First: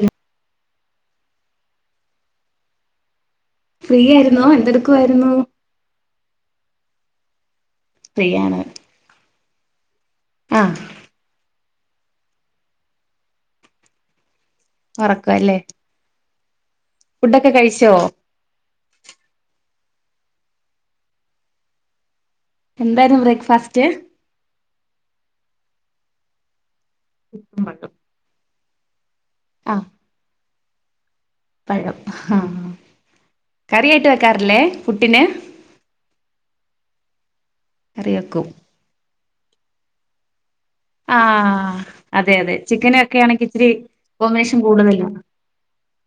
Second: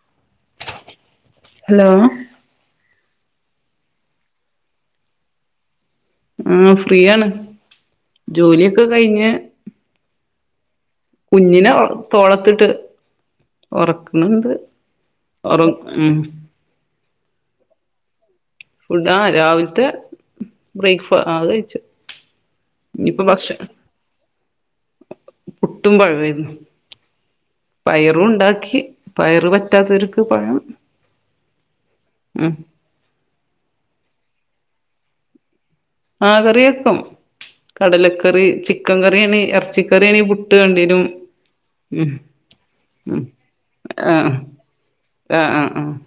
ഉം hello free ആയിരുന്നോ എന്തെടുക്കുവായിരുന്നു? ഉം ഫ്രീയാണ് ഫ്രീ ആണ് ജോലിയൊക്കെ കഴിഞ്ഞ് ആഹ് കുഞ്ഞിനെ തോളത്തിട്ട് ഒറക്ക്‌ണ് ണ്ട് ഉറക്കല്ലേ ഒറോ ഉം ഫുഡൊക്കെ കയ്ച്ചോ? ഫുഡ്‌ ആ രാവിലത്തെ ബ്രേക്ക്ഫ ആ കഴിച്ചു. എന്താര്ന്നു ഇനിയിപ്പോ ഭക്ഷ ബ്രേക്ക്ഫാസ്റ്റ്? പുട്ടും പയെര്ന്നു പുട്ടും പഴം പയറും ണ്ടാക്കി. പയറ് ആഹ് പറ്റാത്തവര്ക്ക് പഴം. പഴം ആ ഉം കറിയായിട്ട് വെക്കാറില്ലേ പുട്ടിന്. അ കാറിവെക്കും കറി കടലക്കറി വെക്കും ചിക്കൻ ക്കാറിയാണി എർച്ചിക്കാറിയാണി പുട്ട് വേണ്ടിവരും ആ ഉം അതെ അതെ ഉം ചിക്കനോക്കെയാണെകിൽ ഇച്ചരി കോമ്പിയെഷൻ കൂടുതല്ല. ആ ആ.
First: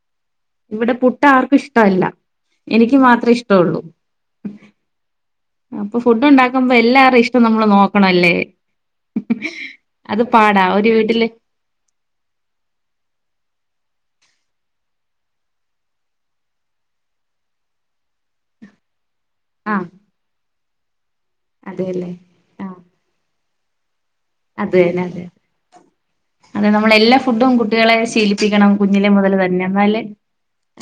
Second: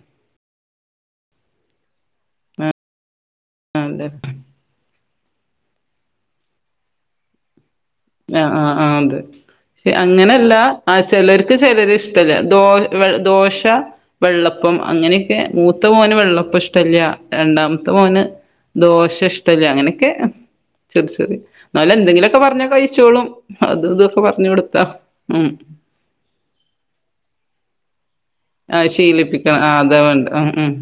ഇവിടെ പുട്ട് ആർക്കും ഇഷ്ട്ടവല്ല എനിക്ക് മാത്രം ഇഷ് ആ ല്ലേ. അപ്പൊ ഫുഡ് ഉണ്ടാക്കുമ്പോ എല്ലാരിം ഇഷ്ടം നമ്മള് നോക്കണല്ലേ. അത് അങ്ങനെല്ല പാടാ ഒരു ആ വീട്ടില് ചിലർക്ക് ചിലര് ഇഷ്ടല്ലാദോ - ശ, വെള്ളപ്പം അങ്ങനെയക്കെ മൂത്തമോന് വെള്ളപ്പം ഇഷ്ടല്ല രണ്ടാമത്തെ മോന് ദോശ ഇഷ്ടല്ല ആഹ് അങ്ങനെക്കെ അ ന്നാലു അതെല്ലേ എന്തെങ്കിലൊക്കെ പറഞ്ഞകഴി അത് ദ് അതന്നെ അതെ അതെ നമ്മൾ എല്ലാ ഫുഡും കുട്ടികളെ ശീ ക്കണം ആ കുഞ്ഞിലെ മുതൽ ശീലിപ്പിക്കണം തന്നെ ആ ന്നാൽ അതാ വേണ്ട ഉം ഉം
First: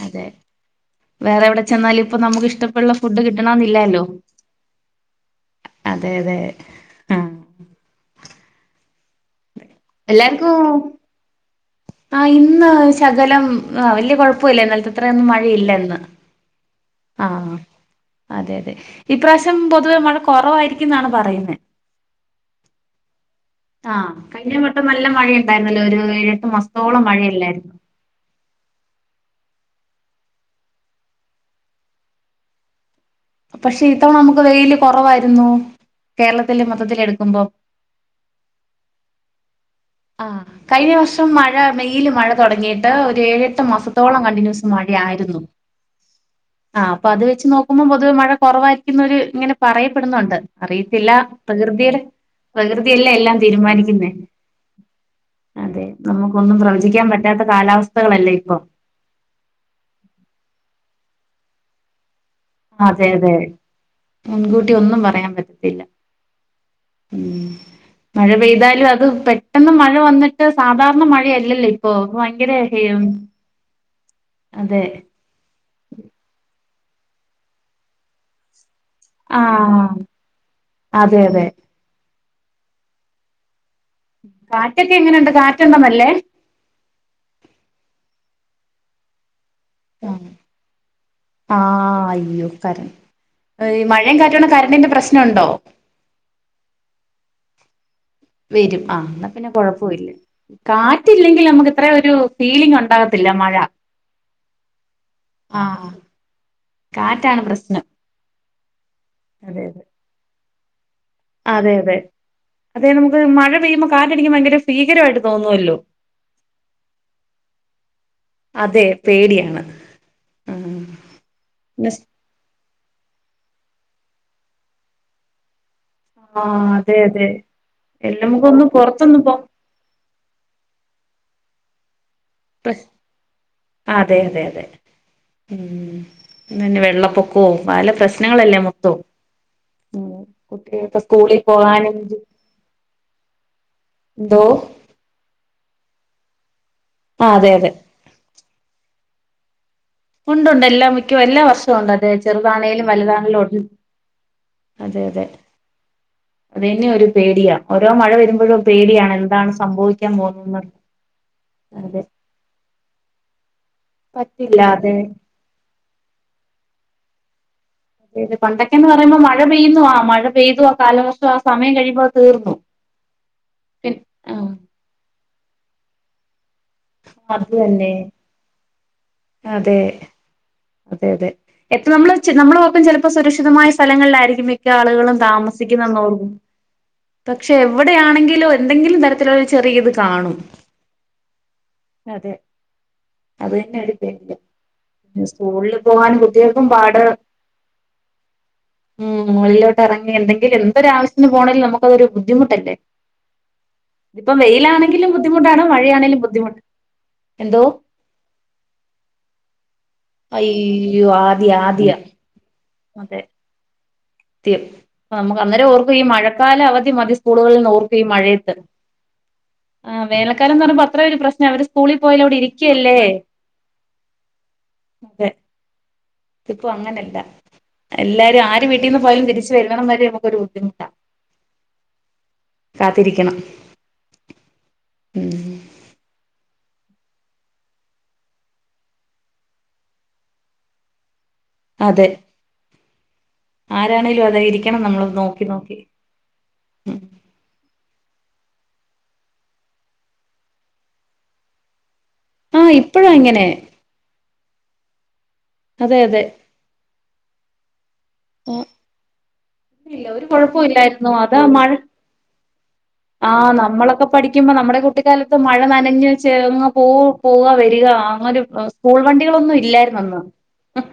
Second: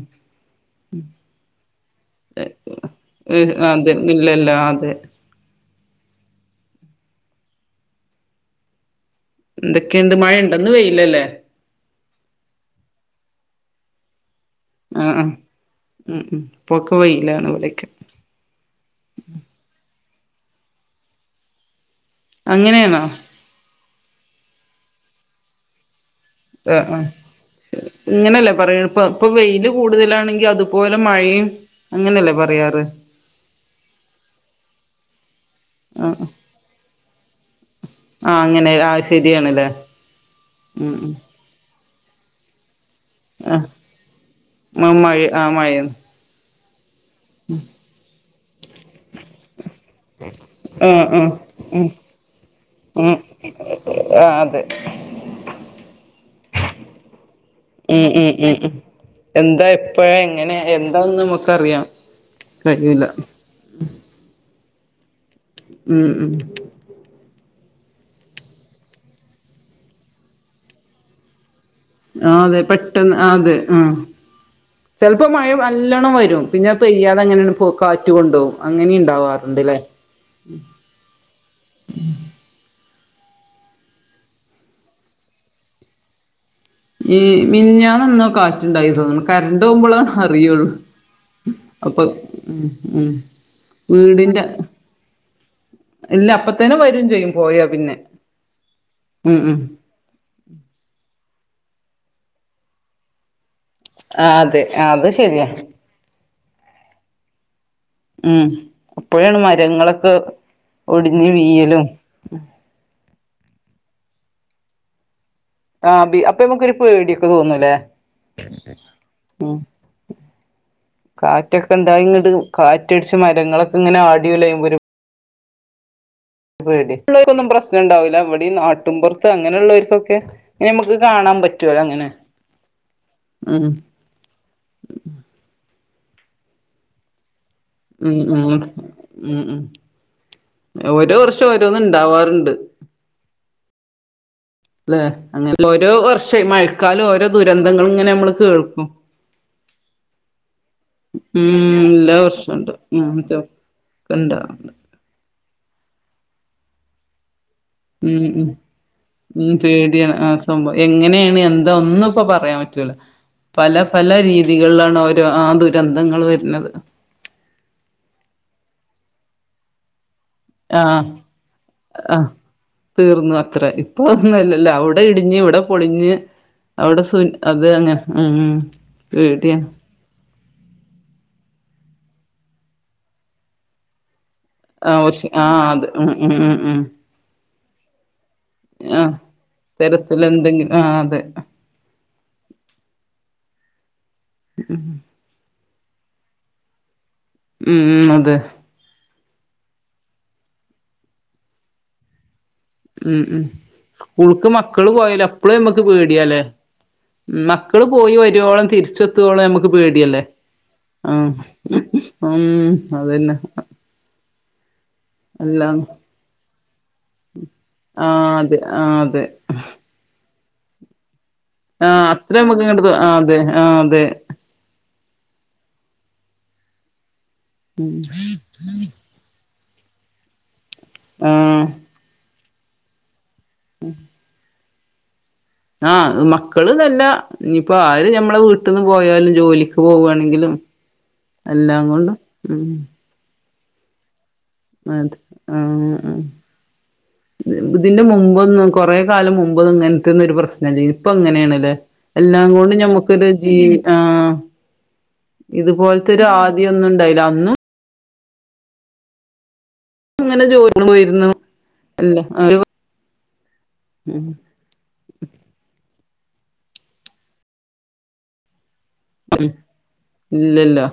വേറെവിടെ ചെന്നാൽ ഇപ്പ നമുക്ക് ഇഷ്ടപ്പെുള്ള ഫുഡ് അതെ കിട്ടണമെന്നില്ലെലോ ഇല്ലല്ല അതെ അതെ അതെ ആ. എന്തൊക്കെയുണ്ട് മഴ ഉണ്ടോ എല്ലാർക്കും ഇന്ന് വെയിലല്ലേ ആ ഇന്ന് ശകലം അ വല്ല്യ കുഴപ്പ ഇന്നലത്തെ അ ആഹ് ത്രയൊന്നും ആഹ് മഴയില്ലെന്ന്. ഉം ഉം ഇപ്പൊക്കെ ആ വെയിലാണ് ഇവിടെയൊക്കെ അതെ തെ ഈപ്രാവശ്യം പൊതുവെ മഴ കൊ കൊറവായിരിക്കും എന്നാണ് പറയുന്നെ. അങ്ങനെണോ. ആ കഴിഞ്ഞ വട്ടം നല്ല മഴ ഇണ്ടായിര് ന്നല്ലോ ഒരു ഏഴെട്ട് ആ ആ മാസത്തോളം മഴയില്ലായിരുന്നു ഇങ്ങനെയല്ലേ പറയ പ്പ ഇപ്പൊ വെയില് കൂടുതലാണെങ്കി അതുപോലെ മഴയും അങ്ങനെയല്ലേ പറയാറ് പക്ഷെ ഇത്തവണ അമ്മ്ക്ക് വെയില് കൊറവാ ആ കേരളത്തിൽ ന്മൊത്തത്തിൽ എടുക്കുമ്പോ ആ അങ്ങനെ ആ ശരിയാണല്ലേ ആ കഴിഞ്ഞ ഉം വർഷം മഴ മെയില് മഴ തോടങ്ങി [unintelligible] ഒര് ഉം ഏഴെട്ട് മാസത്തോളം കണ്ടിന്യൂസ് ആ മഴ മഴായിരുന്നു ആ മഴയും ആ അപ്പൊ അത് വെച്ച് നോക്കുമ്പോ പൊതുവെ മഴ കുറവായിരിക്കുന്നൊരു ഇങ്ങനെ പറയപ്പെടുന്നുണ്ട് ആ അറിയത്തില്ല ആ ഉം പ്രകൃതി - പ്രകൃതിയല്ലേ ഉം എല്ലാം തീരുമാനിക്കുന്നേ. ആ അതെ അതെ നമുക്കൊന്നും പ്രവചിക്കാൻ പറ്റ എ എ എ എ എന്താ എപ്പഴ എങ്ങനെ എന്താന്ന് നമുക്ക് അറിയാം. അതെ അതെ മുൻകൂട്ടി ഒന്നും പറ ഉം ഉ ഉം മഴ പെയ്താലും അത് പെട്ടെന്ന് മഴ വന്നിട്ട് സാധാരണ മഴയല്ലല്ലിത് ആ അതെ പെട്ടെന്ന് അതെ ആ അതെ ചെലപ്പോ മഴ നല്ലോണം വരും പിന്നെ പെയ്യാതെങ്ങനണ് പോ കാറ്റ് കൊണ്ടോകും. അങ്ങനിം ണ്ടവർണ്ട് ലെ ആഹ് അതെ അതെ കാറ്റൊക്കെങ്ങനെയിണ്ട് കാറ്റ് ണ്ടോന്നല്ലേ. ഈ മിഞാന്ന് ന്നോ കാറ്റുണ്ടായി തോന്നുന്നു കരണ്ട് പോകുമ്പോള അറിയുള്ളു. ആ അയ്യോ ഇ മയ്യേം വീടിന്റെ കാറ്റുന്ന കരണ്ടിന്റെ പ്രശ്നണ്ടോ? ഇല്ല അപ്പത്തേനെ വരും ചെയ്യും പോയ വരും ആ ന്നാ പിന്നെ കൊഴപ്പില്ല കാറ്റില്ലെങ്കി നമുക്ക് ഇത്രൊ ഒരു ഫീലിംഗ് ഉണ്ടാകത്തില്ല മഴ. ആ അതെ അത് ശരിയാ. ആഹ് കാറ്റാണ് പ്രശ്നം. ഉം അപ്പോഴാണ് അതെ അതെ മരങ്ങളൊക്കെ ഒടിഞ്ഞ് അതെ വീയലും അതെ അതെ നമുക്ക് മഴ പെയ്യുമ്പോ കാറ്റടിക്കുമ്പം എനിക്ക് ഭയങ്കര ഭീകരമായിട് ആ ബ അപ്പൊമുക്കരു പേടിയൊക്കെ തോന്നൂല്ലേ അതെ ഉ പേടിയാണ് ഉം കാറ്റൊക്കെ ഇണ്ടായിങ്ങട്ട കാറ്റടിച്ച മരങ്ങളൊക്കെ ഇങ്ങനെആ ഡിലയുമ്പോൾഒരു ആഹ് അതെ അതെ ള്ളവർക്കൊന്നും പ്രശ്നം ഉണ്ടാവൂല്ല എല്ലാം അവിടെയും നമുക്കൊന്ന് പുറത്തൊന്നും നാട്ടുംപുറത്ത് പോ അങ്ങനെ ഉള്ളവർക്കൊക്കെ ഇ നമുക്ക് കാണാൻ പറ്റുവല്ലോ അങ്ങനെ ഉം അതെ അതെ അതെ ഉം വെള്ളപൊക്കോ പല ഉം ഉം പ്രശ്നങ്ങളല്ലേ മൊത്തം ഉം ഉം ഓരോ കുട്ടികൾസ്കൂളിൽ വർഷം ഓരോന്ന് പോവാനും ഇണ്ടാവാറുണ്ട് എന്തോ അല്ലെ അങ്ങന ഓരോ വർഷം മഴക്കാലം ആ ഓരോ അതെ അതെ ദുരന്തങ്ങളും ഇങ്ങനെ നമ്മള് കേൾക്കും ഉണ്ടുണ്ട് എല്ലാ മിക്കും എല്ലാ ഉം വർഷവും ഉണ്ട് അതെ എല്ലാ ചെറുതാണേലും വർഷംണ്ട് വലുതാണേലും ഉണ്ട് കണ്ട അതെ അതെ അതന്നെ ഒരു പേടിയാ ഓരോ മഴ ഉം ഉ വരുമ്പോഴും പേടിയാണ് എന്താണ് ഉ പേടിയാ സംഭവിക്കാൻ ആ പോകുന്നതെന്ന് സംഭവം എങ്ങനെയാണ് എന്താ അതെ ഒന്നും ഇപ്പ പറയാൻ പറ്റ റ്റൂലാ പല പല പറ്റില്ല അതെ രീതികളിലാണ് ര ആ ദുരന്തങ്ങൾ വരുന്നത് അതെ അതെ പണ്ടൊക്കന്ന് പറയുമ്പോ മഴ പെയ്ന്നു ആ മഴ പെയ്തു ആ ആഹ് കാലവർഷം ആ സമയം കഴിയുമ്പോത് ആഹ് തീർന്നു തീർന്നു അത്ര പി ഇപ്പൊ ആ ഒന്നുംല്ലല്ല അവിടെ ഇടിഞ്ഞ് ഇവിടെ പൊളിഞ്ഞ് അവിടെ സു അത് അങ്ങെ ഉ പേടിയാ അതെ അതെ അതെ എപ്പം നമ്മള് നമ്മളെ നൊക്കം ചിലപ്പോ സുരക്ഷിതമായ സ്ഥലങ്ങളിലായിരിക്കും മിക്ക ആ ആളുകളും പക്ഷെ ആ അത് ഉം താമസിക്കണതും ഉം ഉം ഉം പക്ഷെ എവിടെയാണെങ്കി ആ എന്തെങ്കിലും തരത്തില ഒരു ചെറിയ ഇത് തരത്തില് കാണും എന്തെങ്കിലും ആ അതെ അതെ അത്തന്നെ അടു ഉം സ്കൂളിൽ പോകാൻ കുട്ടികക്കും പാട് ഉം അതെ ഉ്മെള്ളിലോട്ട് ഇറങ്ങി എന്തെങ്കില എന്തൊ ആവശ്യത്തിന് പോണെങ്ക നമുക്കൊരു ബുദ്ധിമു ഉം ഉം സ്കൂൾക്ക് മക്കള് വെയിലാണെങ്കിലും പോയാല അപ്പഴും ബുദ്ധിമുട്ടാണ് നമ്മക്ക് മഴയാണെങ്കിലും പേടിയാലേ ബുദ്ധിമുട്ട് എന്തോ മക്കള് പോയി വരുവോളം തിരിച്ചെത്തോളോ നമുക്ക് പേട ല്ലെആ അയ്യോ ആദ്യ ആദ്യ ഉ അതന്നെ തിർ നമുക്ക് അല്ലാ അന്നേരം ഓർക്കും ഈ മഴക്കാല അവധി മതി സ്കൂളുകളിൽ നിന്ന് ഓർക്ക ഈ ആ മഴയത്ത് അതെ ആ അതെ ആ് വേലക്കാരംന്ന് പറയ്പോ അത്രൊ ഒരു പ്രശ്നം അവര് ആ സ്കൂളിൽ അത്ര പോയലോടെ നമ്മക്ക് ഇങ്ങട്ട് ഇരിക്കല്ലേ ആ അതെ ആ അതെ അതെ ഇതിപ്പോൊഅങ്ങനെല്ല ഉം തിരിച്ച് വല്ലണം വരെ നമു ഒരു ബുദ്ധിമുട്ടാണ് ആ കാത്തിരിക്കണം ആ ഉം ആ മ മക്കള് നല്ല ഇയിപ്പോ ആര് ഞമ്മളെ വീട്ടിൽന്ന് പോയാലും ജോലിക്ക് പോവവായാണെങ്കിലും എല്ലാം അതെ കൊണ്ടും ഉം ആരാണേലും അ അതെ ആ ആ ഉം ഇതിറെ മുമ്പ് മ്പോന്നും ഇ കൊറേകാലം മുമ്പ് ഇങ്ങനത്തെന്ന ഒരു പ്രശ്നല്ലേനു ഇപ്പൊ എങ്ങനെയാണല്ലേ എല്ലാം ആ കൊണ്ടും ഇപ്പഴും ഞമ്മുക്കൊരു ഇങ്ങനെ ജീ ആ അതെ ഇതുപോലത്തെ അതെ ഒരു ആദ്യം ഒന്നും ഇണ്ടായില്ല അന്ന് ആ ഇല്ല ഒരു ഇങ്ങനെ കൊഴപ്പ ജോലിക്ക് ഇല്ലായിരുന്നു പോയിരുന്നു അതാ മഴ ആഹ നമ്മളൊക്കെ ഉം പഠിക്കുമ്പോ നമ്മുടെ കുട്ടിക്കാലത്ത് മഴ നനഞ്ഞു ചേർന്ന് പോ പോവ വരിക അങ്ങന സ്കൂൾ വണ്ടികളൊന്നും ഇല്ലായിരു ന്നന്ന് ഇല്ലല്ലോ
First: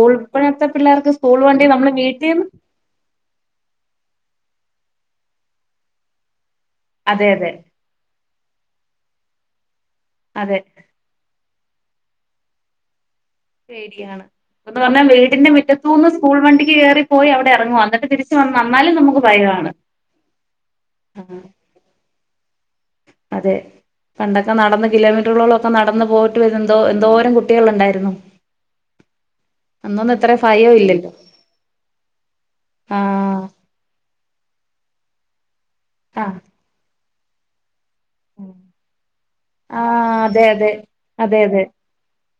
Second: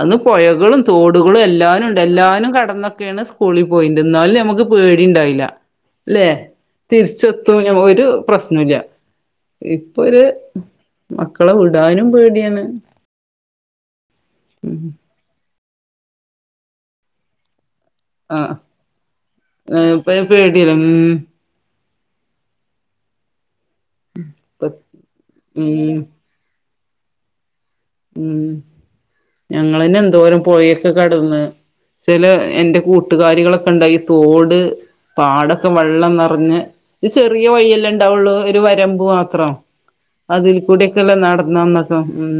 അന്ന് പൊഴകളും, തോടുകളും നമ്മള് എല്ലാനുംണ്ട് വീട്ടീന്ന് എല്ലാനും കടന്ന യാൾ സ്കൂളിൽ പോയിണ്ട്, എന്നാലും നമുക്ക് പേടിണ്ടായില്ല അല്ലെ? അതെ അതെ തിരിച്ചെത്തും ഞമ്മൊ ഒരു പ്രശ്നോല്ല. പ്പൊ ഒരു അതെ മക്കളെ താനും പേടിയാണ് പേടിയാണ്ന്ന് ഉം പറഞ്ഞാൽ, വീടിന്റെ മി റ്റത്തൂ ന്ന് സ്കൂൾ വണ്ടിക്ക് കയറിപ്പോയി അവിടെ ഇറങ്ങുവാ ന്നിട്ട് തിരിച് ആഹ് വന്ന്ന്നാലും നമുക്ക് ഭയാണ്. ഇപ്പൊ പേടിയല്ലേ ഉം അതെ. പണ്ടൊക്കെ ഇപ്പ നടന്ന് കിലോമീറ്ററുകളോളക്കെ ഉം നടന്ന് പോയിട്ട് വരുമ്പോ എന്തോ എന്തോരം കുട്ടി ഉം. ഞങ്ങളന്നെ അന്നൊന്നും ഇത്ര എന്തോരം ഭയം പൊയക്കെ ഇല്ലല്ലോ കടന്ന് ചില എന്റെ ആഹ് കൂട്ടുകാരികളൊക്കെ ഉണ്ടായി തോട് പാടൊക്കെ വെള്ളം ആഹ് നിറഞ്ഞ് ചെറിയ വയ്യല്ലേ ഇണ്ടാവോള്ളൂ ഒരു വരമ്പ് മാത്രം. ആഹ് അതെ അതിൽ അതെ കൂടെക്കല്ലേ നടന്ന് ന്നന്നൊക്കെ, ഉം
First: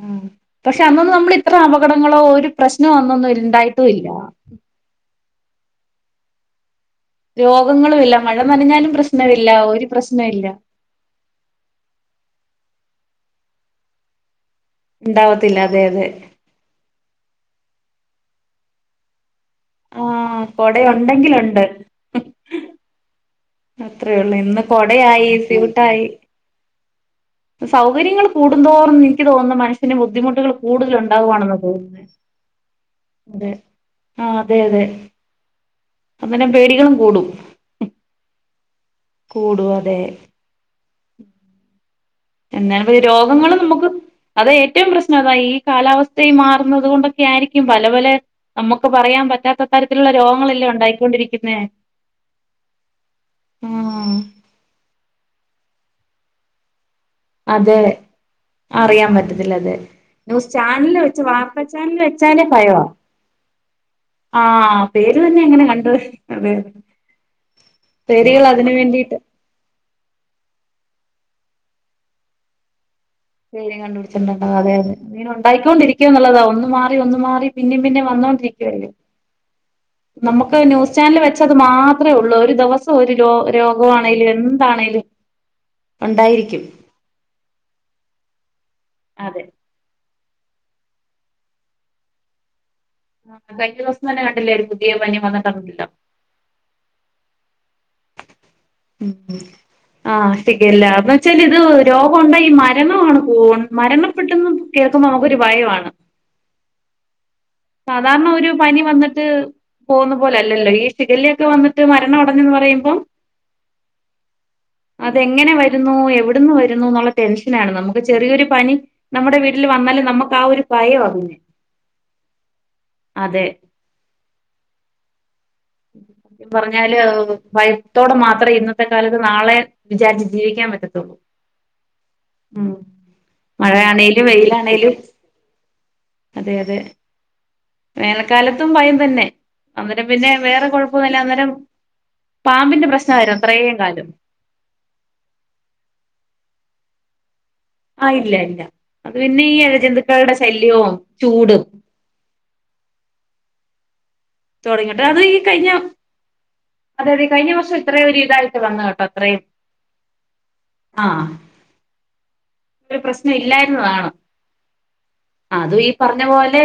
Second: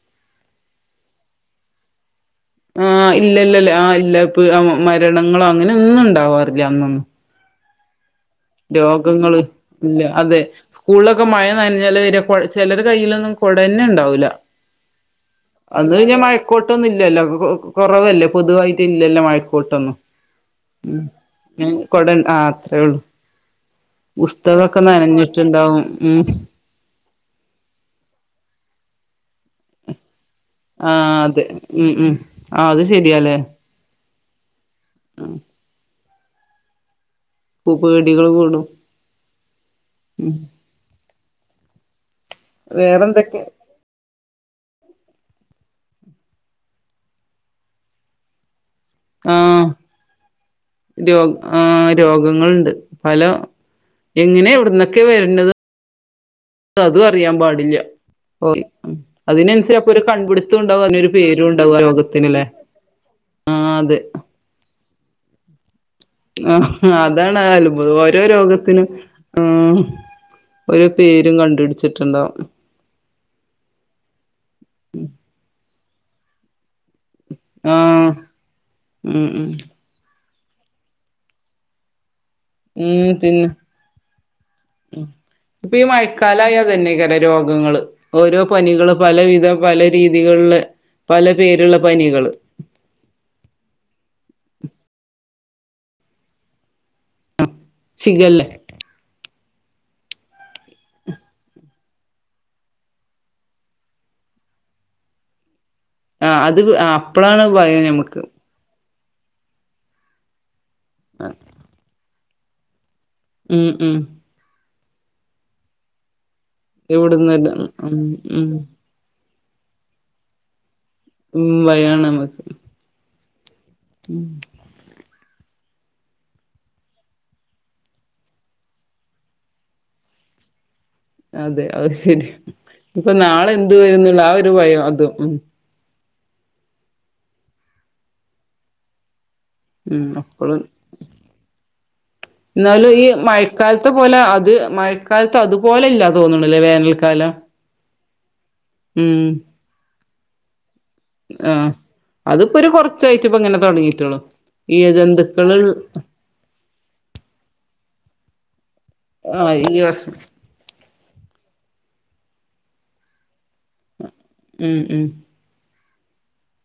ഉം. പക്ഷെ അന്നൊന്ന് നമ്മൾ ഇത്ര അപകടങ്ങളോ ഒരു പ്രശ്നോ ആഹ് ഇല്ല അന്നൊന്നും ഇല്ലല്ല ആ ഉണ്ടായിട്ടും ഇല്ല ഇപ്പ, മരണങ്ങളോ അങ്ങനെ ന്നും ണ്ടാവാറി ല്ല അന്നൊന്നും. രോഗങ്ങളും ഇല്ല. മഴ നനഞ്ഞാലും രോഗങ്ങള് പ്രശ്നമില്ല ഒരു ഇല്ല, അതെ പ്രശ്നമില്ല സ്കൂളിലൊക്കെ മഴ നനഞ്ഞല്ലെ വരാ കൊ ചെലരെ കയ്യിലൊന്നും കൊട ന്നെ ണ്ടാവൂല ഉണ്ടാവത്തില്ല അതെ അന്ന് അതെ പിന്നെ മഴക്കോട്ടൊന്നും ഇല്ലല്ലോ? കൊറവല്ലേ, പൊതുവായിട്ട് ഇല്ലല്ലോ മഴക്കോട്ട് കോട്ടൊന്നും. ആഹ് കൊട ഉണ്ടെങ്കിലുണ്ട് ഉം കൊടആ അത്രേ ഉള്ളു. അത്രയേ ഉള്ളൂ ഇന്ന് ബുസ്തകൊക്കെ കൊടയായി നനഞ്ഞിട്ടുണ്ടാവും, സ്യൂട്ടായി ഉം. സൗകര്യങ്ങൾ കൂടും തോറും എനിക്ക് തോന്നുന്നു, മനസ്സിന് ബുദ്ധിമുട്ട് ആ കൂടുതൽ അതെ ഉണ്ടാവാണെന്ന ഉം തോന്നുന്നത്. ഉം ആ അത് ശരിയാല്ലേ അതെ ആ അതെ അതെ അങ്ങനെ പേടികളും കൂടും. പ്പൊ പേടികൾ കൂടും. കൂടും അതെ. ഉം എന്നാലും വേറെന്തൊക്കെ രോഗങ്ങള് നമുക്ക് അത ഏ ഏറ്റവും പ്രശ്നം അതാ. ഈ കാലാവസ്ഥയി മാറുന്നത് കൊണ്ടൊക്കെ ആയിരിക്കും പല പല നമുക്ക് പറയാൻ പറ്റാത്ത ആഹ് തരത്തിലുള്ള രോഗങ്ങളല്ലേ ര ഉണ്ടായിക്കൊണ്ടിരിക്കുന്നേ ആഹ രോഗങ്ങൾണ്ട് പല ആ എങ്ങനെ, എവിടന്നൊക്കെ വര്ണത് അതും അറിയാൻ പാടില്ല അതെ പോയി മ്. അറിയാൻ പറ്റത്തില്ല അതെ അതിനനുസരിച്ച് അപ്പൊ ഒരു ന്യൂസ് കൺപിടിത്തം ണ്ടാവും, ചാനല് അതിനൊരു വെച്ച് പേരു ണ്ടാവും രോകത്തിന് ല്ലേ? ആഹ് പേര് തന്നെ അങ്ങനെ കണ്ട ആഹ് അതാണ് അത്ഭുദ ഓരോ പേരുകൾ അതിന് രോഗത്തിനും വേണ്ടിട്ട് ആ ഒരു പേരും കണ്ടുട്ച്ചിട്ടുണ്ടാവും. പേര് കണ്ടു പിടിച്ചിട്ടു ണ്ടാവും. അതെ അതെ ങ്ങനെ ഉണ്ടായി കൊണ്ടിരിക്കും, ന്നുള്ളതാ ഒന്ന് മ ഒന്നു മാറി. പിന്നേം, പിന്നെ ആഹ് വന്നോണ്ടിരിക്കുവല്ലേ? ഉം ഉം നമുക്ക് ന്യൂസ് ചാനൽ വെച്ചാ ത് മാത്രമേ ഉള്ളൂ ഒരു ദിവസം ഉം ഒരു രോ പിന്നെ രോഗമാണേലും എന്താണേലും. ഇപ്പൊ ഈ ഉണ്ടായിരിക്കും മഴക്കാലായ ഇതന്നെ കാരം രോഗങ്ങള് ഓരോ പനികള് അതെ പലവിധം, പല രീതികളില് പല പേര്ള്ള പനികള് ആ കഴിഞ്ഞ ദിവസം തന്നെ കണ്ടില്ലേ? ഒരു പുതിയ പനി വന്നിട്ടൊന്നണ്ടല്ലോ. ഷിഖല്ലേ? ഉം ആഹ ശിഖല്ല എന്ന് വെച്ചാല് ഇത് രോഗണ്ടായിഈ മരണമാണ് മരണപ്പെെട്ടെന്ന് കേ നമുക്ക് ഒരു ഭയമാണ്. ആഹ് അത് അപ്പഴാണ് ഭയം ഞമ്മക്ക്. ട്ട് പോകുന്ന പോലെ അല്ലല്ലോ? ഈ ശിഖ ല്ല യൊക്കെ വന്നിട്ട് മരണമടഞ്ഞന്ന് പറയുമ്പോം? ഉം ഉ അതെങ്ങനെ വരുന്നു? എവിടന്ന് വരുന്നു? എന്നുള്ള ഇവിടുന്നല്ല ടെൻഷനാണ് ഉം നമുക്ക്. ചെറിയൊരു ഉം പനി നമ്മുടെ വീട്ടിൽ വന്നാലും നമുക്ക് ആ ഒരു ഭയവാ പിന്നെ. ഉം വയാണ് നമ്മക്ക് അതെ ഉം [inaudible] പർഞ്ഞാല് ഹ് ഭയത്തോടെ മാത്രേ ഇന്നത്തെ കാലത്ത് നാളെ വിചാരിച്ച് ജീവിക്കാപറ്റതൊള്ളൂ അതെ അഹ് ശരിയ ഇപ്പൊ നാളെന്ത് വരുന്നുള്ള മഴയാണേലും ആരു ഭയം വെയിലാണേലും അതും ഉണ്ട് അതെ അതെ വേനൽക്കാലത്തും ഭയം തന്നെ ഉം അന്നെരം പിന്നെ വേറെ കൊഴപ്പൊന്നുല്ല അന്നേരം പാമ്പിന്റെ ന്നാലും ഈ പ്രശ്നമായിരുന്നു അത്രയും മഴക്കാലത്ത് കാലം. പോലെ അത് മഴക്കാലത്ത് അതുപോലെ ഇല്ല തോന്ന്ണ്ല്ലേ വേനൽകാലത്ത് കാലം ആ ഇല്ല ഇല്ല അത് പിന്നെ ഈ ഇയ ജന്തുക്കളുടെ ശല്യവും ആ ചൂടും അതിപ്പോ ഒരു കുറച്ചായിട്ട് ഇപ്പോങ്ങനെ തുടങ്ങിറ ഇയ തുടങ്ങിയിട്ട് അത് ഈ ജന്തുക്കൾ കഴിഞ്ഞ അതെ അതെ കഴിഞ്ഞവർഷ ഇത്രയു ഒരു ഇതായിട്ട് വന്നകേട്ടോ അത്രയും ആഹ് ഈ വർഷം ആഹ ര് പ്രശ്നല്ല താണ് ഉം ഉം അത് പിന്നെ പറഞ്ഞ പോലെ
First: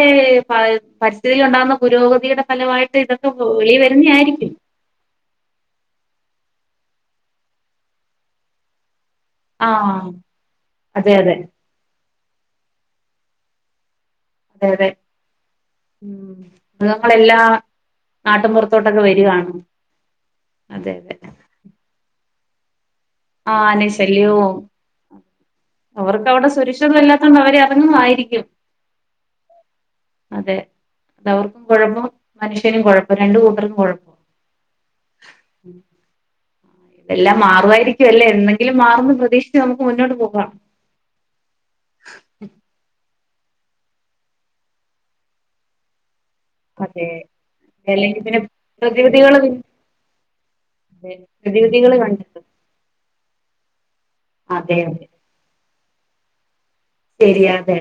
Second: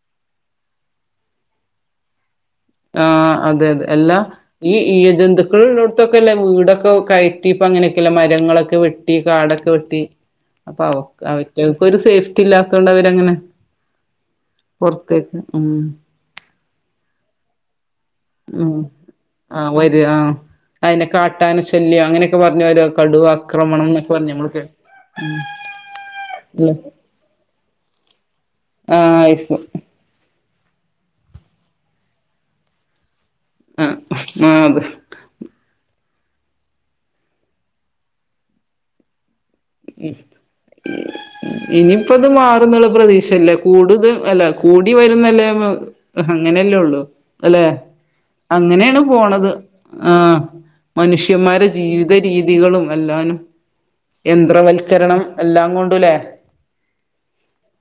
പരിസ്ഥിതിൽ ഉണ്ടാകുന്ന പുരോഗതിയുടെ ഫലമായിട്ട് ഇതൊക്കെ ആഹ അതെ വെളി അതെ അല്ലാ വരുന്നയായിരിക്കും ഈ ഈയ ജന്തുക്കൾ ഉള്ളട് ത്തൊക്കെ അല്ലെ വീടൊക്കെ കയറ്റി ഇപ്പോ അങ്ങനൊക്കല്ലേ മരങ്ങളൊക്കെ വെട്ടി മരം വെട്ടി കാടൊക്കെ വെട്ടി ആഹ് പാവം അതെ അതെ അവറ്റൾക്കൊരു സേഫ്റ്റി സേഫ്റ്റി ഇല്ലാത്തോണ്ട് അങ്ങനെ അതെ അതെ ജന്തുകളെല്ലാം ഉം ആ വരുവാ അതെ അതിനു ശല്ലിയം അതെ കാട്ടാനഅങ്ങനെക്കെ പറഞ്ഞു ഓരോ കടുവക്രമണം ന്നൊക്കെ പറഞ്ഞു നമ്മൾ കേൾക്കുന്നത് അവർക്കവിടെ സുരക്ഷിതം ഇല്ലാത്തത് കൊണ്ട് അവര് ഇറങ്ങി വരുന്നതാവും ഹ ആയിര്ക്കും അതെ അതു അവർക്കും കുഴപ്പം മനുഷ്യനും കുഴപ്പം അപ്പൊ രണ്ട് ആഹ് കൂട്ടർക്കുഴപ്പം ആഹ് അത് എല്ലാം മാറുവായിരിക്കും അല്ലേ എന്നെങ്കിലും മാറുന്ന് പ്രതീക്ഷ ഉ ഇനിയിപ്പോ ത് മാറും എന്ന് പ്രതീക്ഷ ശല്ലിയം കൂടതൽ കൂടി വരുന്നല്ലോ അങ്ങനെയല്ലേ ഉള്ളു അതെ അല്ലെ അല്ലെങ്കിൽ പിന്നെ അങ്ങനെണ് പ്രതിവിധികള് പോണത് പിന്നെ ആ അതെ മനുഷ്യന്മാരെ പ്രതിവിധികൾ ജീവിത കണ്ടെത്തും രീതികളും എല്ലാം അതെ യന്ത്രവൽക്കരണം എല്ലാം കൊണ്ടും അല്ലെ ശരിയാതെ